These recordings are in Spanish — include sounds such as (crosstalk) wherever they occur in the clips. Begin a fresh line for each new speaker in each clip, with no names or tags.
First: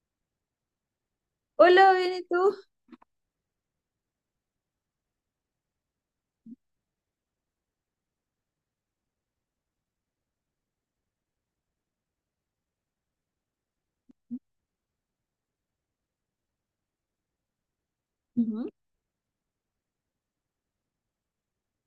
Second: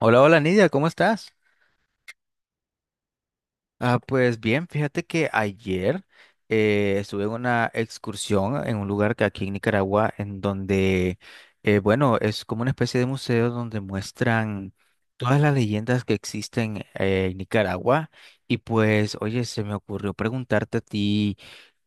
Hola, hola Nidia, ¿cómo estás?
Hola, bien, ¿y tú?
Ah, pues bien, fíjate que ayer estuve en una excursión en un lugar que aquí en Nicaragua, en donde, bueno, es como una especie de museo donde muestran todas las leyendas que existen en Nicaragua. Y
Ujú.
pues, oye, se me ocurrió preguntarte a ti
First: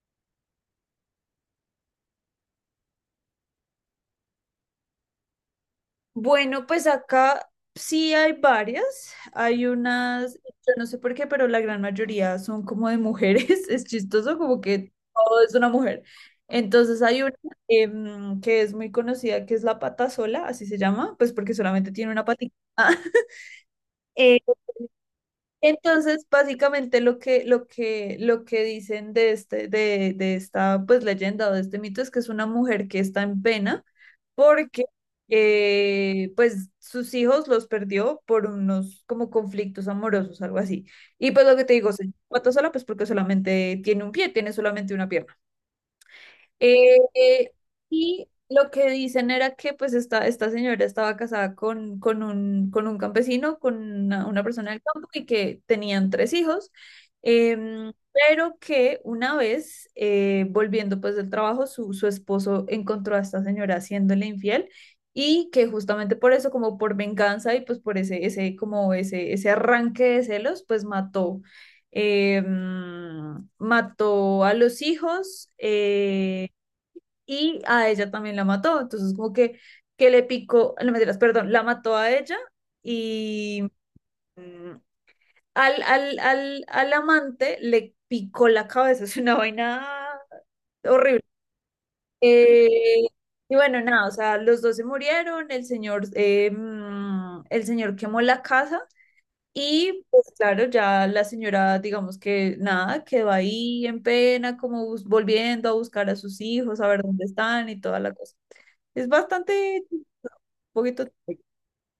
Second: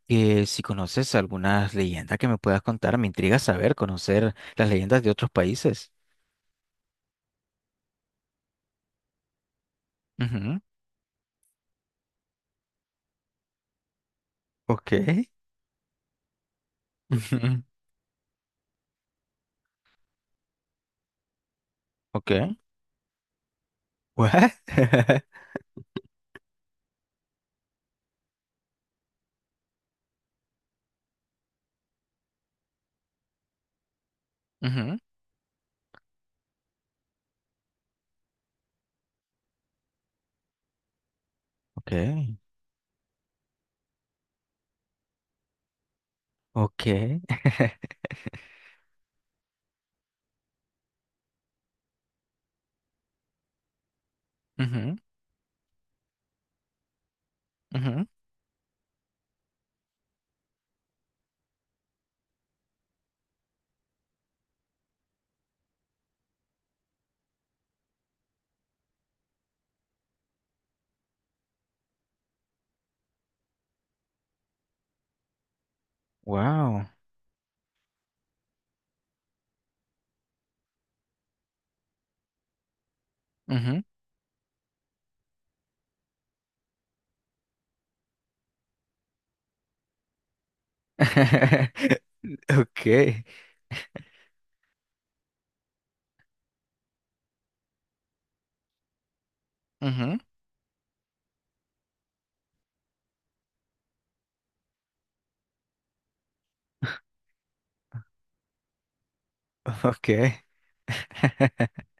que si conoces algunas leyendas que me puedas contar. Me intriga saber, conocer las leyendas de otros países.
Bueno, pues acá sí hay varias. Hay unas,
Ujú.
yo no sé por qué, pero la gran mayoría son como de mujeres. (laughs) Es chistoso, como
Ok.
que
(laughs)
todo es una mujer. Entonces hay una
Ujú.
que es muy conocida, que es la pata sola, así se llama, pues porque solamente tiene una
Ok.
patita. (laughs)
¿What? (laughs)
Entonces, básicamente lo que dicen de esta pues leyenda o de este mito es que es una mujer que está en pena porque
Ujú.
pues sus hijos los perdió por unos como conflictos amorosos, algo así. Y pues lo que te
Ok,
digo, se mató sola pues porque solamente tiene un pie, tiene solamente una pierna.
ok.
Eh, eh,
(laughs)
y lo que dicen era que pues esta señora estaba casada con un campesino, con una persona del
Ujú.
campo y que tenían tres hijos,
Ujú.
pero que una vez volviendo pues del trabajo, su esposo encontró a esta señora haciéndole infiel y que justamente por eso, como por venganza y pues por ese arranque de celos, pues mató. Mató a los hijos,
Wow.
y a ella también la mató. Entonces, como que le picó, no mentiras, perdón, la mató a ella y
Ujú.
mm, al amante le picó la cabeza. (laughs) Es una vaina horrible.
(laughs) Ok,
Eh, y bueno, nada, o sea, los dos se murieron, el señor, el señor quemó la casa. Y
ujú,
pues claro, ya la señora, digamos que nada, quedó ahí en pena, como volviendo a buscar a sus hijos, a ver dónde están y toda la cosa. Es bastante
ok.
poquito.
(laughs)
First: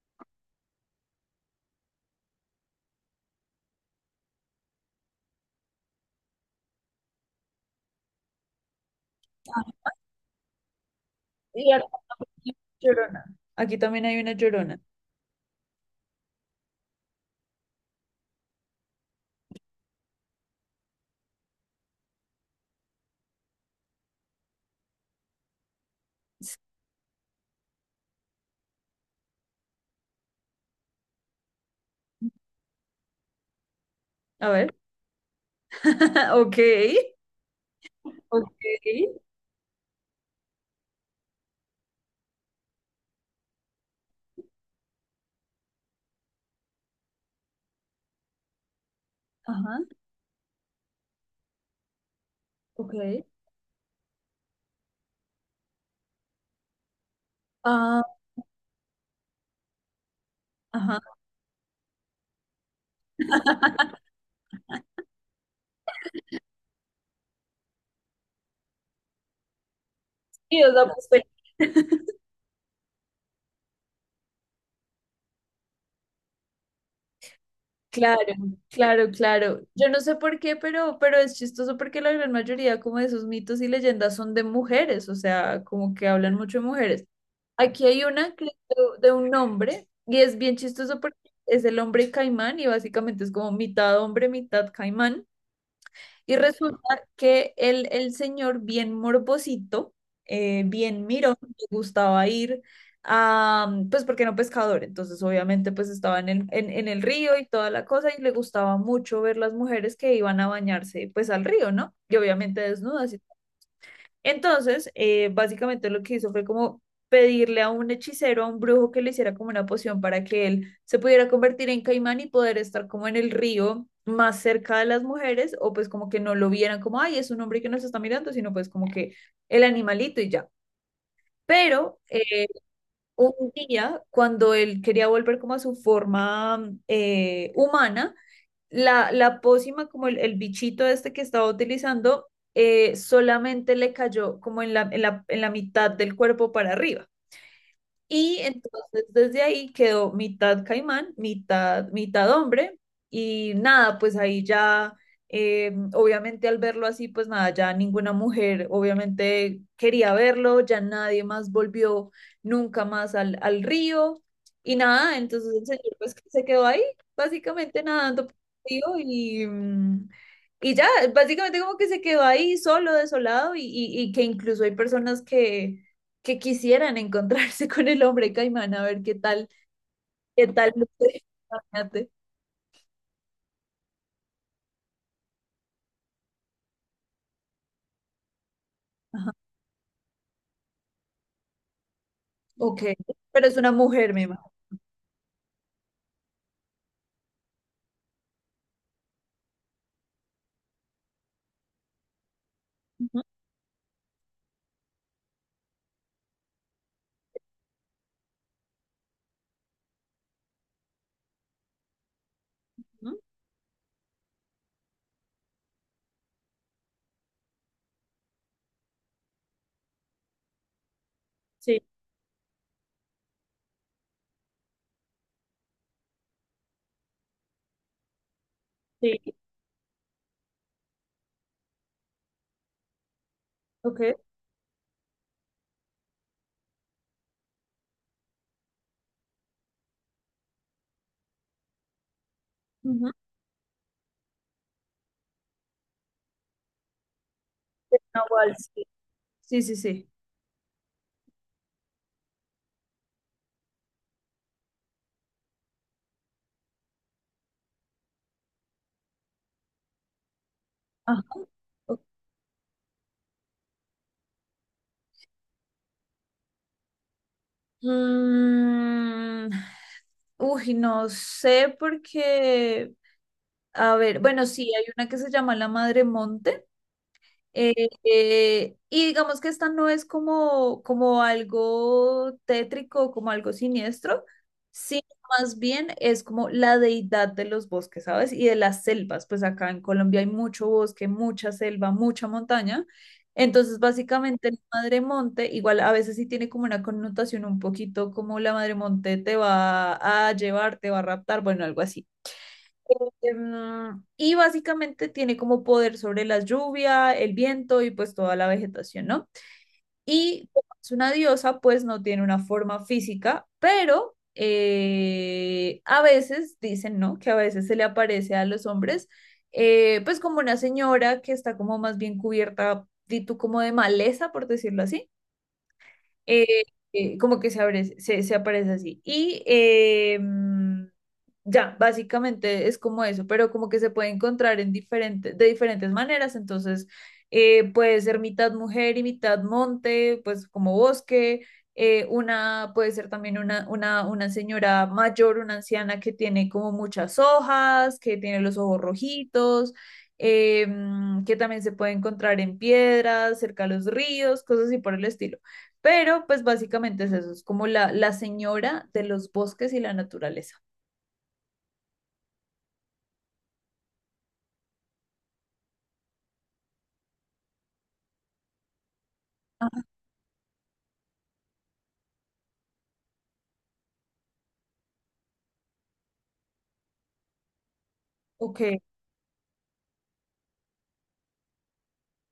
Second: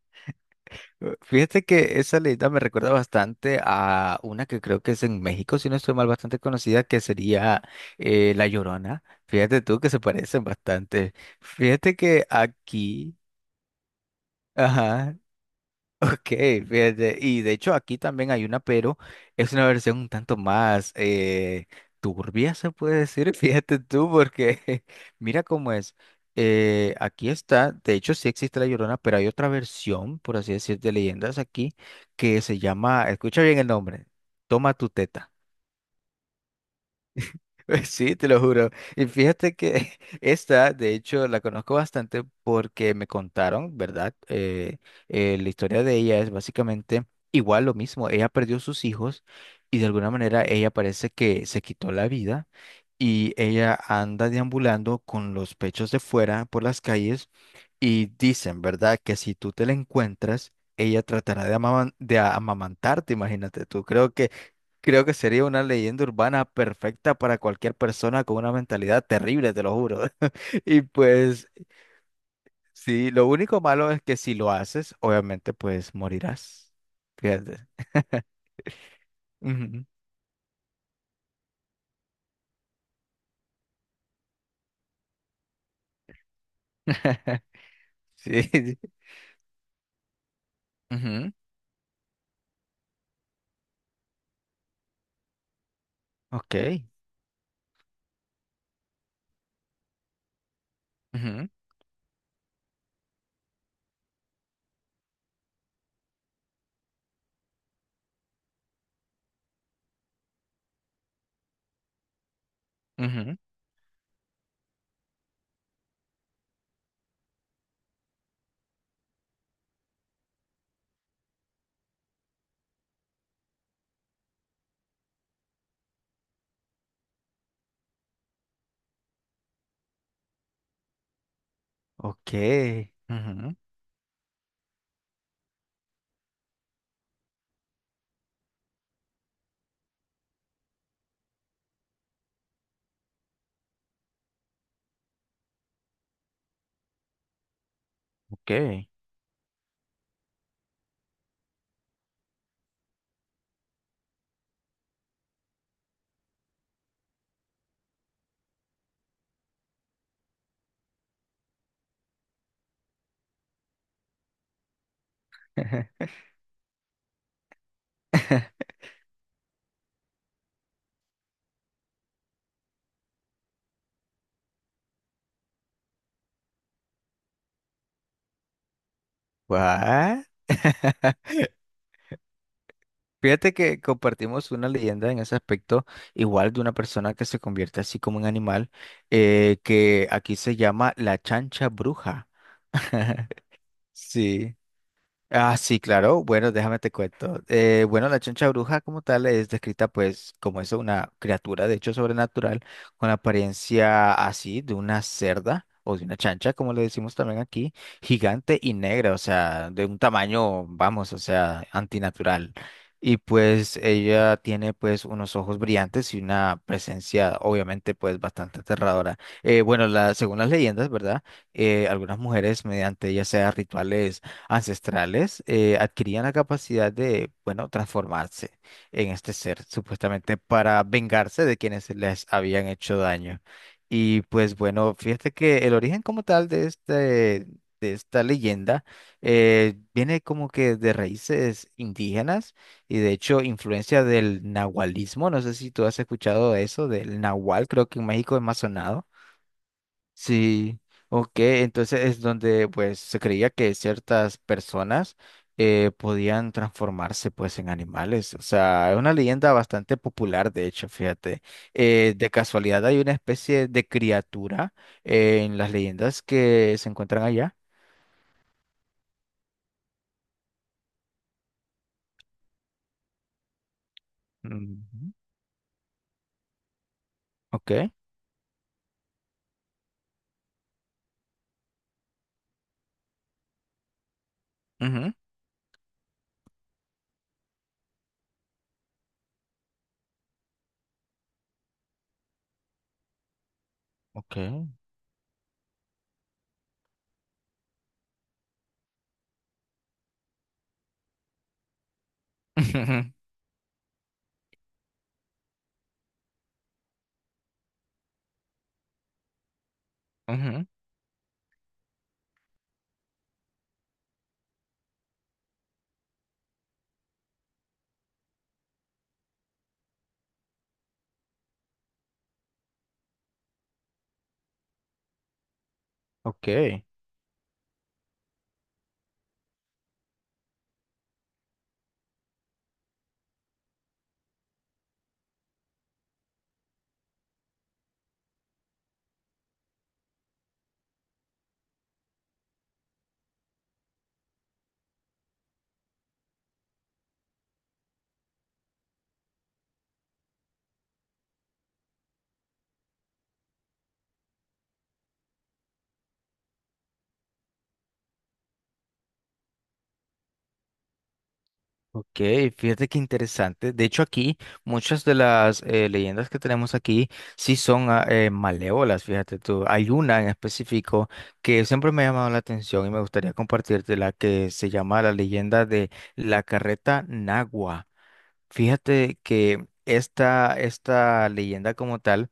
Fíjate que esa leyenda me recuerda bastante a una que creo que es en México, si no estoy mal, bastante conocida, que sería La Llorona. Fíjate tú que se parecen bastante.
Y a-
Fíjate que aquí,
Llorona. Aquí también hay una llorona.
ajá, ok, fíjate, y de hecho aquí también hay una, pero es una versión un tanto más turbia, se puede decir, (laughs) fíjate tú, porque (laughs) mira cómo es. Aquí está, de hecho sí existe La Llorona, pero hay otra versión, por así decir, de leyendas aquí, que se llama, escucha bien el nombre,
A
Toma
ver.
tu teta.
(laughs) Ok.
(laughs) Sí, te lo
Ok.
juro. Y fíjate que (laughs) esta, de hecho, la conozco bastante porque me contaron, ¿verdad? La historia de ella es básicamente igual lo mismo. Ella perdió sus hijos y de
Ajá.
alguna manera ella parece que se quitó la vida
Ok.
y ella anda deambulando con los pechos de fuera por las calles
Ah,
y dicen, ¿verdad? Que si tú te la encuentras,
ajá.
ella tratará de, amaman- de a- amamantarte, imagínate tú.
(laughs)
Creo que sería una leyenda urbana perfecta para cualquier persona con una mentalidad terrible, te lo juro.
Sí,
(laughs)
o
Y
sea,
pues, sí, lo único malo es que si lo haces, obviamente, pues morirás. Fíjate.
claro, claro, claro.
Ujú.
Yo no sé por qué, pero es chistoso porque la gran mayoría como de esos mitos y leyendas son de mujeres, o sea, como que hablan mucho de mujeres.
(laughs)
Aquí hay una
Sí,
que es
sí.
de un hombre y es bien chistoso porque
Ujú.
es el hombre caimán y básicamente es como mitad hombre, mitad caimán. Y
Ok.
resulta que el señor, bien morbosito, bien mirón,
Ujú.
le gustaba ir a, pues porque era un pescador, entonces obviamente pues estaba en en el río y toda la cosa y le gustaba mucho ver las mujeres que iban a bañarse pues al río, ¿no? Y obviamente desnudas. Y
Ujú.
entonces, básicamente lo que hizo fue como pedirle a un hechicero, a un brujo que le hiciera como una poción para que él se pudiera convertir en caimán y poder estar como en el río más cerca de las mujeres o pues como que no lo vieran como, ay, es un hombre que nos está mirando, sino pues como que el animalito y ya. Pero
Ok.
un
Ujú.
día, cuando él quería volver como a su forma humana, la pócima, como el bichito este que estaba utilizando, solamente le cayó como en en la mitad del cuerpo para arriba. Y
Ok.
entonces desde ahí quedó mitad caimán, mitad hombre. Y nada, pues ahí ya, obviamente al verlo así, pues nada, ya ninguna mujer obviamente quería verlo, ya nadie más volvió nunca más al río. Y nada, entonces el señor
(laughs)
pues que se quedó ahí, básicamente nadando por el río y ya, básicamente como que se quedó ahí solo, desolado y que incluso hay personas que quisieran encontrarse con el hombre caimán a ver qué tal,
¿What?
qué tal.
(laughs)
Luce. Imagínate.
Fíjate que compartimos una leyenda en ese aspecto, igual de una persona que se convierte así como un animal,
Ajá.
que aquí se llama la chancha bruja.
Ok,
(laughs)
pero es una mujer, me imagino.
Sí. Ah, sí, claro. Bueno, déjame te cuento. Bueno, la choncha bruja como tal es descrita pues como eso, una criatura de hecho sobrenatural con
Ujú,
apariencia así de una cerda o de una chancha, como le decimos también aquí, gigante y negra, o sea, de un tamaño, vamos, o sea, antinatural. Y
ujú.
pues ella tiene pues unos ojos brillantes y una presencia obviamente pues bastante aterradora. Bueno, la, según las leyendas, ¿verdad?
Sí,
Algunas mujeres mediante ya sea rituales ancestrales adquirían la capacidad de, bueno, transformarse en este
sí,
ser, supuestamente para vengarse de quienes les habían hecho daño.
ok.
Y pues bueno, fíjate que el origen como tal de esta leyenda viene como que de raíces indígenas y de
Ujú.
hecho influencia del nahualismo. No sé si tú has escuchado eso, del nahual, creo que
Es
en
una
México es más
waltz,
sonado.
sí, sí, sí, sí.
Sí, ok, entonces es donde pues se creía que ciertas personas podían transformarse pues en animales, o sea, es una leyenda bastante popular de hecho,
Ajá,
fíjate.
ok.
De casualidad hay una especie de criatura en las leyendas que se encuentran allá.
Mm, Uy, no sé porque, a ver, bueno, sí, hay una
Ujú.
que se llama La Madre Monte.
Ok,
Eh, y digamos que esta no es como, como algo tétrico, como algo siniestro, sino
ujú,
más bien es como la deidad de los bosques, ¿sabes? Y de las selvas, pues acá en Colombia hay mucho bosque, mucha selva, mucha montaña. Entonces,
ok,
básicamente, la madre monte, igual a veces sí tiene como una connotación un poquito como la madre monte te va a llevar, te va a raptar, bueno, algo así.
(laughs) ujú,
Em, y básicamente tiene como poder sobre la lluvia, el viento y pues toda la vegetación, ¿no? Y
ujú,
como es una diosa, pues no tiene una forma física, pero a veces dicen, ¿no? Que a veces se le aparece a los hombres, pues como una señora que está como más bien cubierta, di tú, como de maleza, por decirlo así, eh,
ok.
como que se abre, se aparece así. Ya, básicamente es como eso, pero como que se puede encontrar en diferente, de diferentes maneras, entonces puede ser mitad mujer y mitad monte, pues como bosque. Una puede ser también una señora mayor, una anciana que tiene como muchas hojas, que tiene los ojos rojitos, que también se puede encontrar en piedras, cerca de los ríos, cosas así por el estilo. Pero pues básicamente es eso, es como la señora de los bosques y la naturaleza.
Ok, fíjate qué interesante. De hecho, aquí muchas de las leyendas que tenemos aquí sí son ah, malévolas, fíjate tú.
Ah,
Hay una en específico que siempre me ha llamado la atención y me gustaría compartirte la que se llama la leyenda de la carreta Nagua.
ok.
Fíjate que esta leyenda como tal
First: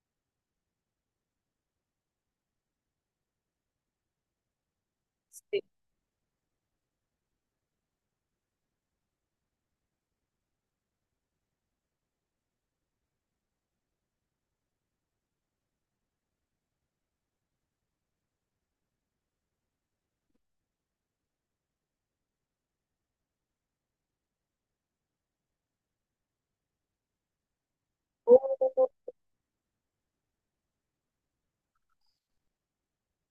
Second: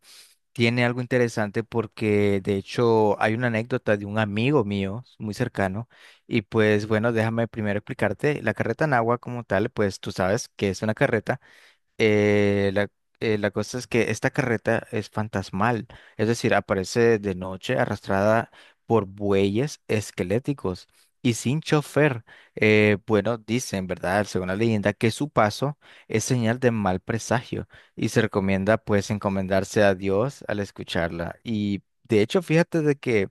tiene algo interesante porque de hecho hay una anécdota de un amigo mío muy
Sí.
cercano y pues bueno, déjame primero explicarte, la carreta en agua como tal, pues tú sabes que es una carreta eh, la, la cosa es que esta carreta es fantasmal, es decir, aparece de noche arrastrada por bueyes esqueléticos y sin chofer. Bueno, dicen, ¿verdad? Según la leyenda, que su paso es señal de mal presagio y se recomienda
Oh,
pues encomendarse a Dios al escucharla. Y de hecho, fíjate de que...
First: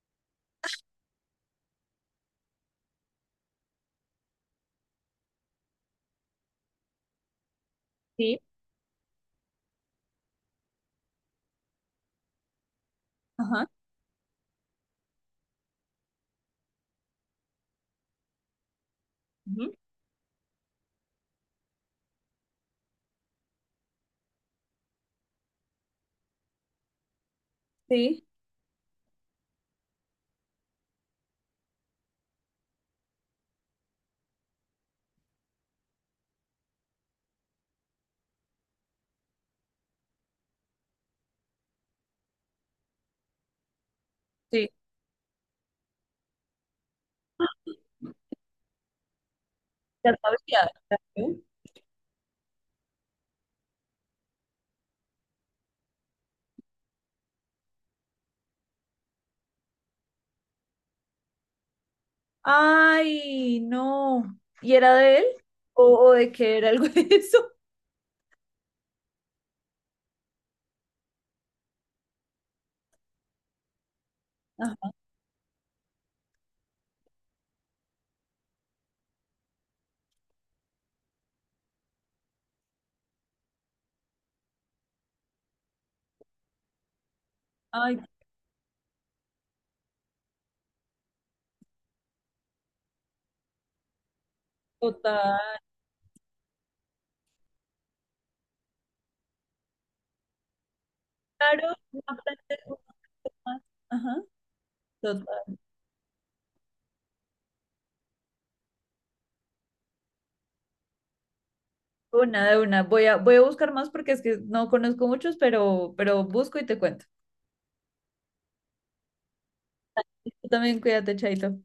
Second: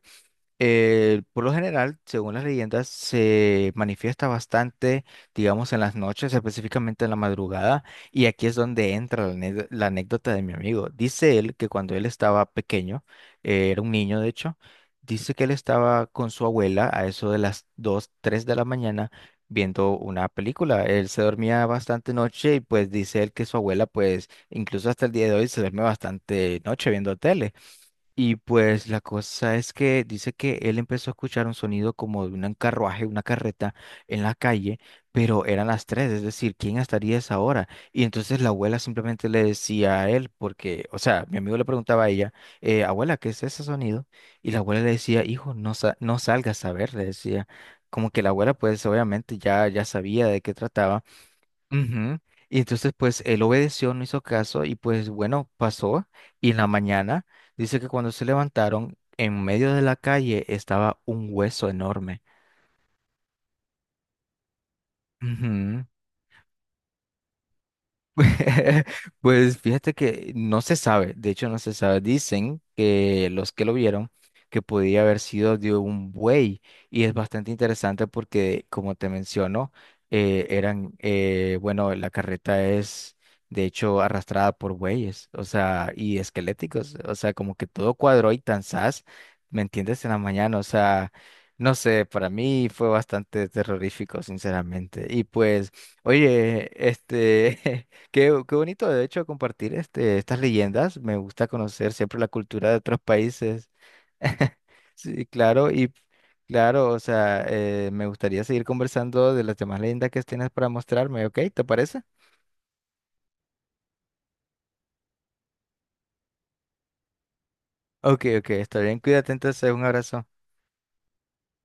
Por lo general, según las leyendas, se manifiesta bastante, digamos, en las noches, específicamente en la madrugada, y
sí.
aquí es donde entra la, ane- la anécdota de mi amigo. Dice él que cuando él estaba pequeño,
Ajá,
era un niño de hecho, dice que él estaba con su abuela a eso de las 2, 3 de la mañana
ujú.
viendo una película. Él se dormía bastante noche y pues dice él que su abuela, pues incluso hasta el día de hoy, se duerme bastante noche viendo tele.
Sí,
Y pues la cosa es que dice que él empezó a escuchar un sonido como de un carruaje, una carreta en la calle, pero eran las tres, es decir, ¿quién estaría a esa hora? Y entonces la abuela simplemente le decía a él, porque, o sea, mi amigo le preguntaba a ella, abuela, ¿qué es ese sonido? Y la
sí.
abuela le decía, hijo, no, sa- no salgas a ver, le decía, como que la abuela pues obviamente ya
Ya
sabía de
sabes
qué
ya- ya-
trataba. Ujú. Y entonces, pues, él obedeció, no hizo caso y pues, bueno, pasó. Y en la mañana, dice que cuando se levantaron, en medio de la calle estaba un hueso enorme.
Ay, no. ¿Y era de él?
Ujú.
O de qué era algo de eso?
(laughs) Pues fíjate que no se sabe, de hecho no se sabe. Dicen que los que lo vieron que
Ajá.
podía haber sido de un buey y es bastante interesante porque como te menciono, bueno, la carreta es de hecho arrastrada por bueyes, o sea, y esqueléticos, o sea, como que todo
Ay,
cuadró y tan zas, ¿me entiendes? En la mañana, o sea, no sé, para mí fue bastante terrorífico, sinceramente. Y
total.
pues, oye, este... (laughs) qué bonito, de hecho, compartir estas leyendas. Me gusta
Claro,
conocer
no
siempre la
aprende
cultura de otros
Ah,
países.
Ajá,
(laughs) Sí,
total.
claro, y claro, o sea, me gustaría seguir conversando de las demás leyendas que tienes para mostrarme, ¿ok? ¿Te parece?
Una de una. Voy a buscar más porque es que no conozco muchos, pero busco y te cuento.
Ok, ok, está bien, cuídate entonces, un abrazo.
Tú también cuídate, Chaito.